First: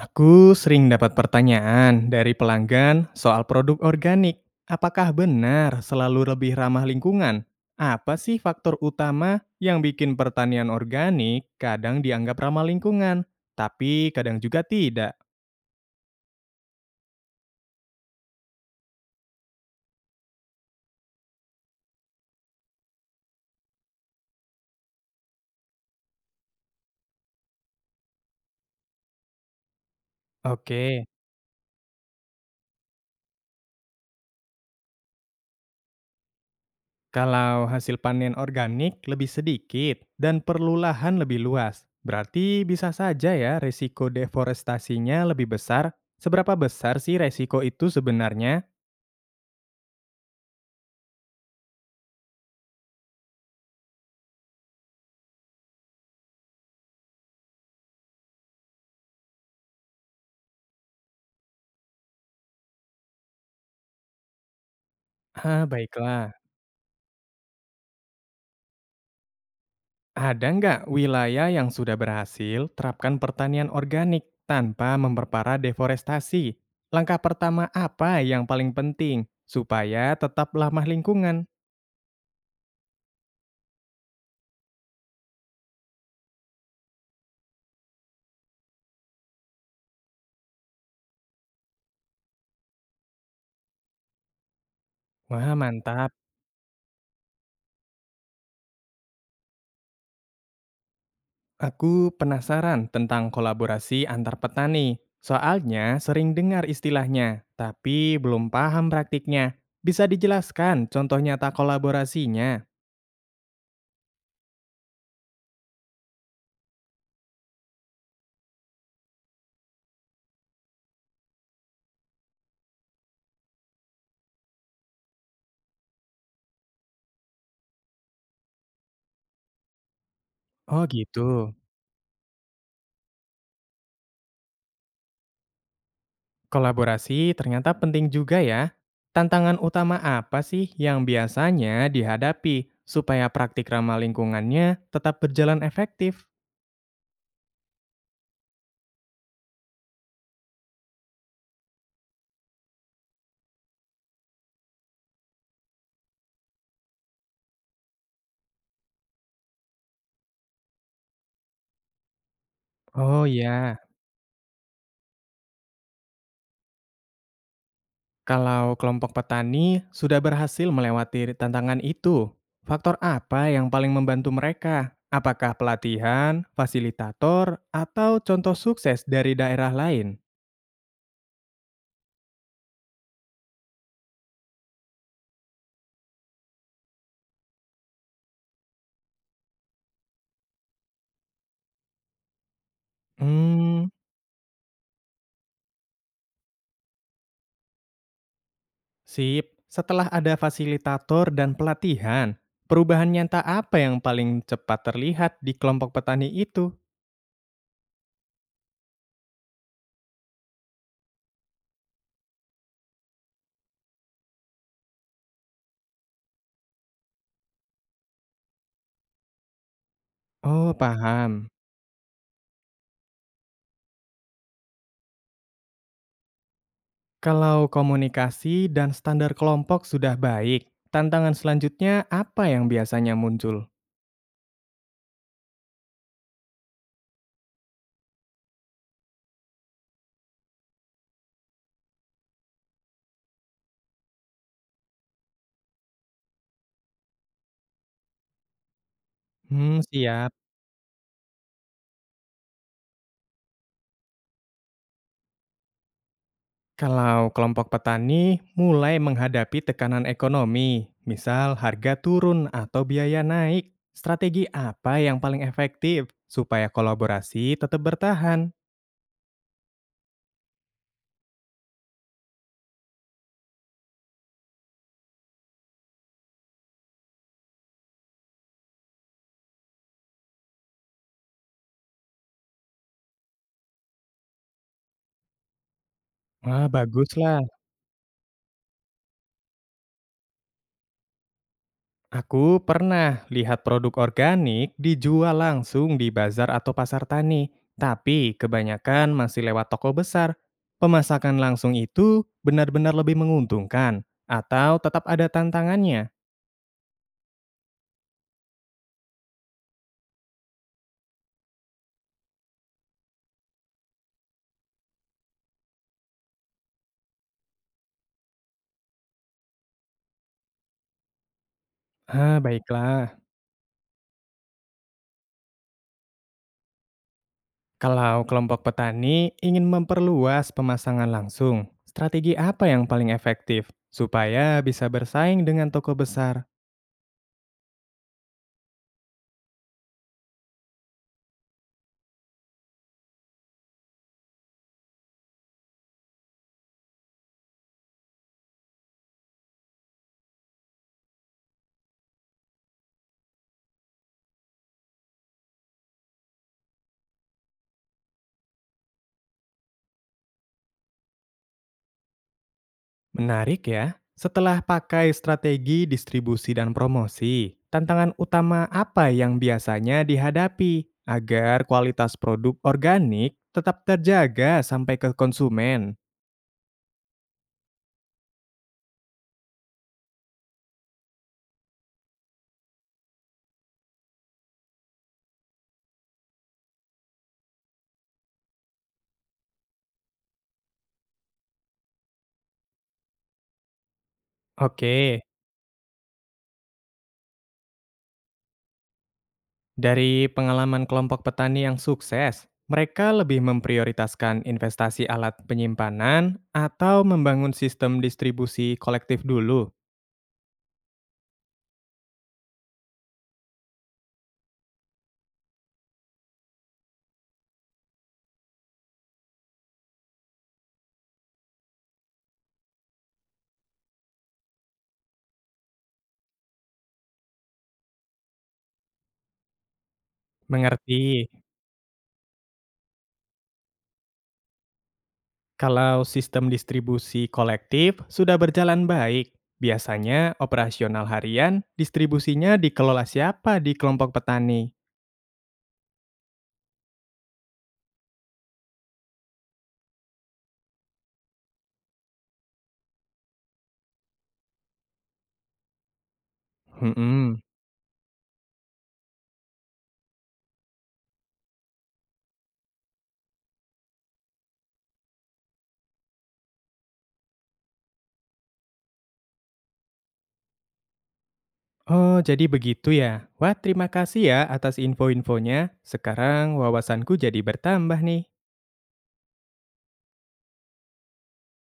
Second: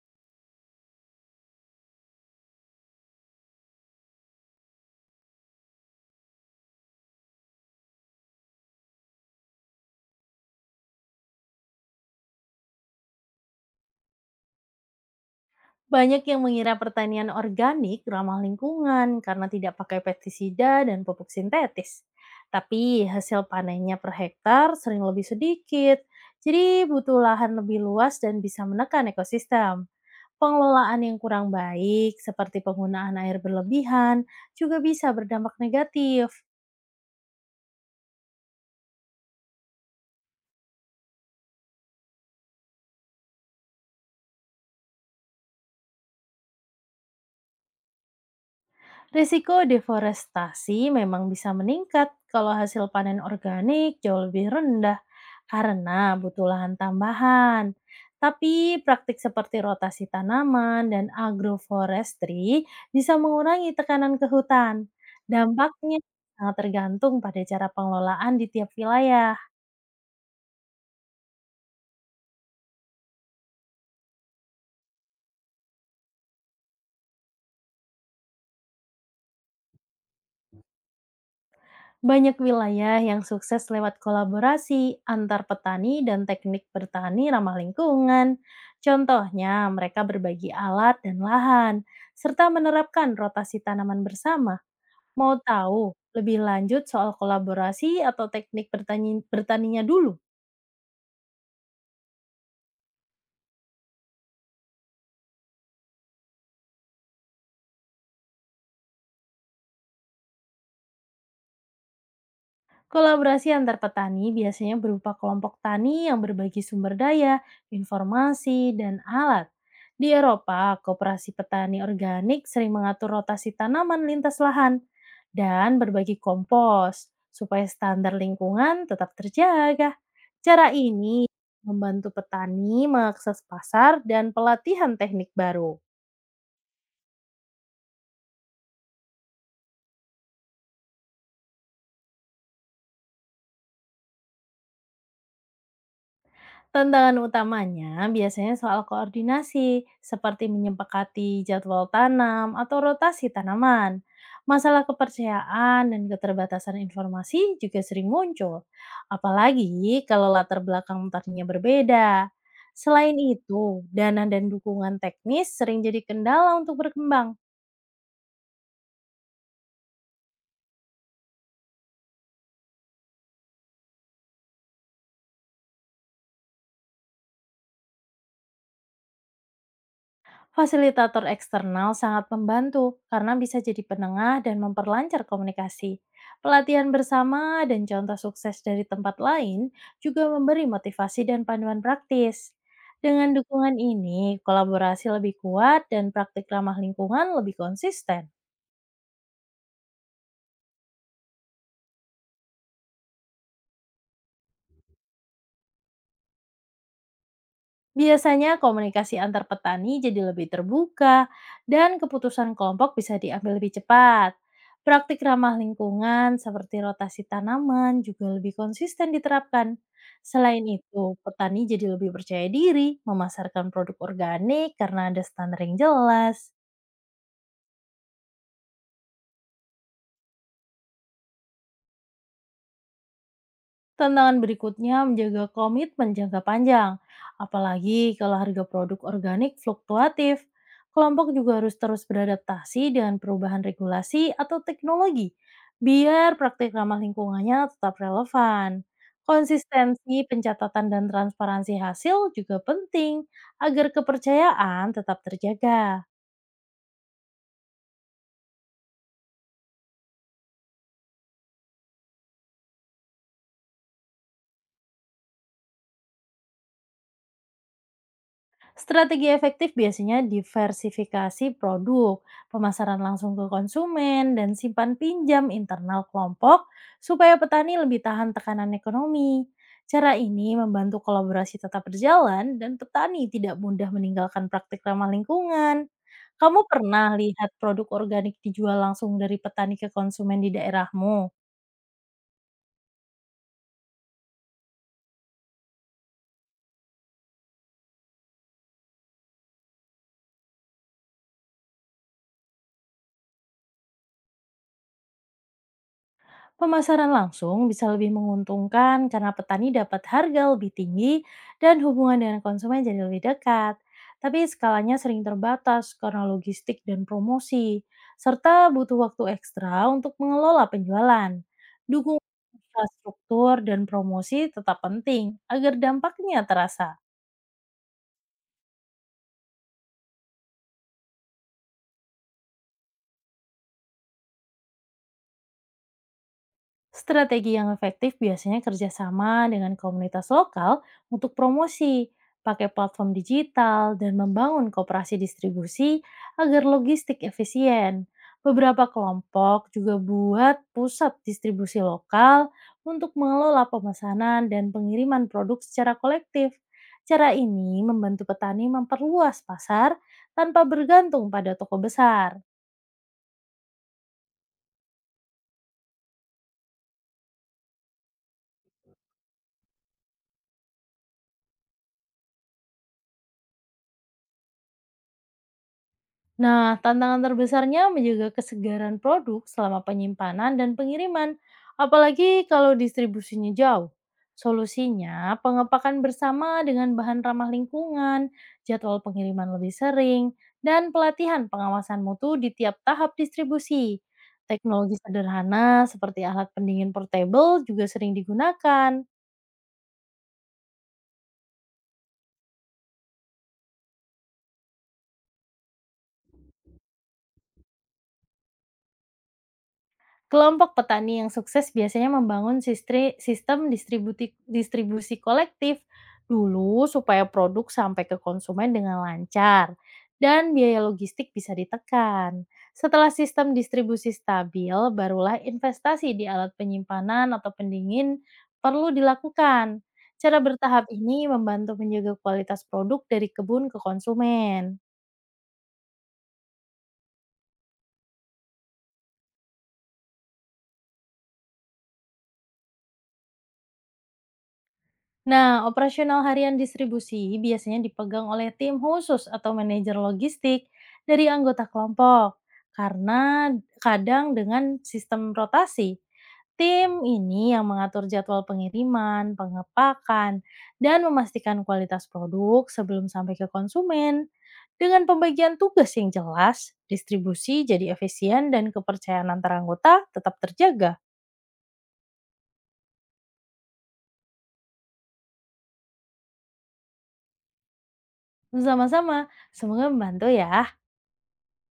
Aku sering dapat pertanyaan dari pelanggan soal produk organik. Apakah benar selalu lebih ramah lingkungan? Apa sih faktor utama yang bikin pertanian organik kadang dianggap ramah lingkungan, tapi kadang juga tidak? Banyak yang mengira pertanian organik ramah lingkungan karena tidak pakai pestisida dan pupuk sintetis. Tapi hasil panennya per hektar sering lebih sedikit, jadi butuh lahan lebih luas dan bisa menekan ekosistem. Oke, Pengelolaan yang kurang baik, seperti penggunaan air berlebihan, juga bisa berdampak negatif. kalau hasil panen organik lebih sedikit dan perlu lahan lebih luas, berarti bisa saja ya resiko deforestasinya lebih besar. Seberapa besar sih resiko itu sebenarnya? Risiko deforestasi memang bisa meningkat kalau hasil panen organik jauh lebih rendah karena butuh lahan tambahan. Tapi praktik seperti rotasi tanaman dan agroforestry bisa mengurangi tekanan ke hutan. Ah, Dampaknya baiklah. sangat tergantung pada cara pengelolaan di tiap wilayah. Ada nggak wilayah yang sudah berhasil terapkan pertanian organik tanpa memperparah deforestasi? Langkah pertama apa yang paling penting supaya tetap ramah lingkungan? Banyak wilayah yang sukses lewat kolaborasi antar petani dan teknik bertani ramah lingkungan. Contohnya, mereka berbagi alat dan lahan, serta menerapkan rotasi tanaman bersama. Mau Wah, tahu mantap. lebih lanjut soal kolaborasi atau teknik bertaninya dulu? Aku penasaran tentang kolaborasi antar petani. Soalnya sering dengar istilahnya, tapi belum paham praktiknya. Bisa dijelaskan contoh nyata kolaborasinya? Kolaborasi antar petani biasanya berupa kelompok tani yang berbagi sumber daya, informasi, dan alat. Di Eropa, koperasi petani organik sering mengatur rotasi tanaman lintas lahan dan berbagi kompos supaya standar lingkungan tetap terjaga. Cara Oh gitu. ini membantu petani mengakses pasar dan pelatihan teknik baru. Kolaborasi ternyata penting juga ya. Tantangan utama apa sih yang biasanya dihadapi supaya praktik ramah lingkungannya tetap berjalan efektif? Tantangan utamanya biasanya soal koordinasi, seperti menyepakati jadwal tanam atau rotasi tanaman. Masalah kepercayaan dan keterbatasan informasi juga sering muncul, apalagi kalau latar belakang tadinya berbeda. Selain Oh ya, itu, dana dan dukungan teknis sering jadi kendala untuk berkembang. kalau kelompok petani sudah berhasil melewati tantangan itu, faktor apa yang paling membantu mereka? Apakah pelatihan, fasilitator, atau contoh sukses dari daerah lain? Fasilitator eksternal sangat membantu karena bisa jadi penengah dan memperlancar komunikasi. Pelatihan bersama dan contoh sukses dari tempat lain juga memberi motivasi dan panduan praktis. Dengan dukungan Hmm, ini, kolaborasi lebih kuat dan praktik ramah lingkungan lebih konsisten. sip, setelah ada fasilitator dan pelatihan, perubahan nyata apa yang paling cepat terlihat di kelompok petani itu? Biasanya komunikasi antar petani jadi lebih terbuka dan keputusan kelompok bisa diambil lebih cepat. Praktik ramah lingkungan seperti rotasi tanaman juga lebih konsisten diterapkan. Selain Oh, itu, paham. petani jadi lebih percaya diri memasarkan produk organik karena ada standar yang jelas. Kalau komunikasi dan standar kelompok sudah baik, tantangan selanjutnya apa yang biasanya muncul? Tantangan berikutnya menjaga komitmen jangka panjang, apalagi kalau harga produk organik fluktuatif. Kelompok juga harus terus beradaptasi dengan perubahan regulasi atau teknologi, biar praktik ramah lingkungannya tetap relevan. Hmm, Konsistensi siap. pencatatan dan transparansi hasil juga penting agar kepercayaan tetap terjaga. Kalau kelompok petani mulai menghadapi tekanan ekonomi, misal harga turun atau biaya naik, strategi apa yang paling efektif supaya kolaborasi tetap bertahan? Strategi efektif biasanya diversifikasi produk, pemasaran langsung ke konsumen, dan simpan pinjam internal kelompok supaya petani lebih tahan tekanan ekonomi. Cara ini membantu kolaborasi tetap berjalan dan petani tidak mudah meninggalkan praktik ramah lingkungan. Kamu Wah, pernah baguslah. lihat produk organik dijual langsung dari petani ke konsumen di daerahmu? Aku pernah lihat produk organik dijual langsung di bazar atau pasar tani, tapi kebanyakan masih lewat toko besar. Pemasakan langsung itu benar-benar lebih menguntungkan atau tetap ada tantangannya? Pemasaran langsung bisa lebih menguntungkan karena petani dapat harga lebih tinggi dan hubungan dengan konsumen jadi lebih dekat. Tapi skalanya sering terbatas karena logistik dan promosi, serta butuh waktu ekstra untuk mengelola penjualan. Dukungan Ah, baiklah. infrastruktur dan promosi tetap penting agar dampaknya terasa. Kalau kelompok petani ingin memperluas pemasangan langsung, strategi apa yang paling efektif supaya bisa bersaing dengan toko besar? Strategi yang efektif biasanya kerjasama dengan komunitas lokal untuk promosi, pakai platform digital, dan membangun kooperasi distribusi agar logistik efisien. Beberapa kelompok juga buat pusat distribusi lokal untuk mengelola pemesanan dan pengiriman produk secara kolektif. Cara ini membantu petani memperluas pasar tanpa bergantung pada toko besar. Menarik ya. Setelah pakai strategi distribusi dan promosi, tantangan utama apa yang biasanya dihadapi agar kualitas produk organik tetap terjaga sampai ke konsumen? Nah, tantangan terbesarnya menjaga kesegaran produk selama penyimpanan dan pengiriman, apalagi kalau distribusinya jauh. Solusinya, pengepakan bersama dengan bahan ramah lingkungan, jadwal pengiriman lebih sering, dan pelatihan pengawasan mutu di tiap tahap distribusi. Oke, Teknologi sederhana seperti alat pendingin portable juga sering digunakan. dari pengalaman kelompok petani yang sukses, mereka lebih memprioritaskan investasi alat penyimpanan atau membangun sistem distribusi kolektif dulu. Kelompok petani yang sukses biasanya membangun sistem distribusi kolektif dulu supaya produk sampai ke konsumen dengan lancar dan biaya logistik bisa ditekan. Setelah sistem distribusi stabil, barulah investasi di alat penyimpanan atau pendingin perlu dilakukan. Cara bertahap ini Mengerti. membantu menjaga kualitas produk dari kebun ke konsumen. Kalau sistem distribusi kolektif sudah berjalan baik, biasanya operasional harian distribusinya dikelola siapa di kelompok petani? Nah, operasional harian distribusi biasanya dipegang oleh tim khusus atau manajer logistik dari anggota kelompok. Karena kadang dengan sistem rotasi, tim Hmm. ini yang mengatur jadwal pengiriman, pengepakan, dan memastikan kualitas produk sebelum sampai ke konsumen. Dengan pembagian tugas yang jelas, distribusi jadi efisien dan kepercayaan antara anggota tetap terjaga. Oh, jadi begitu ya. Wah, terima kasih ya atas info-infonya. Sekarang wawasanku jadi bertambah nih. Sama-sama, semoga membantu ya.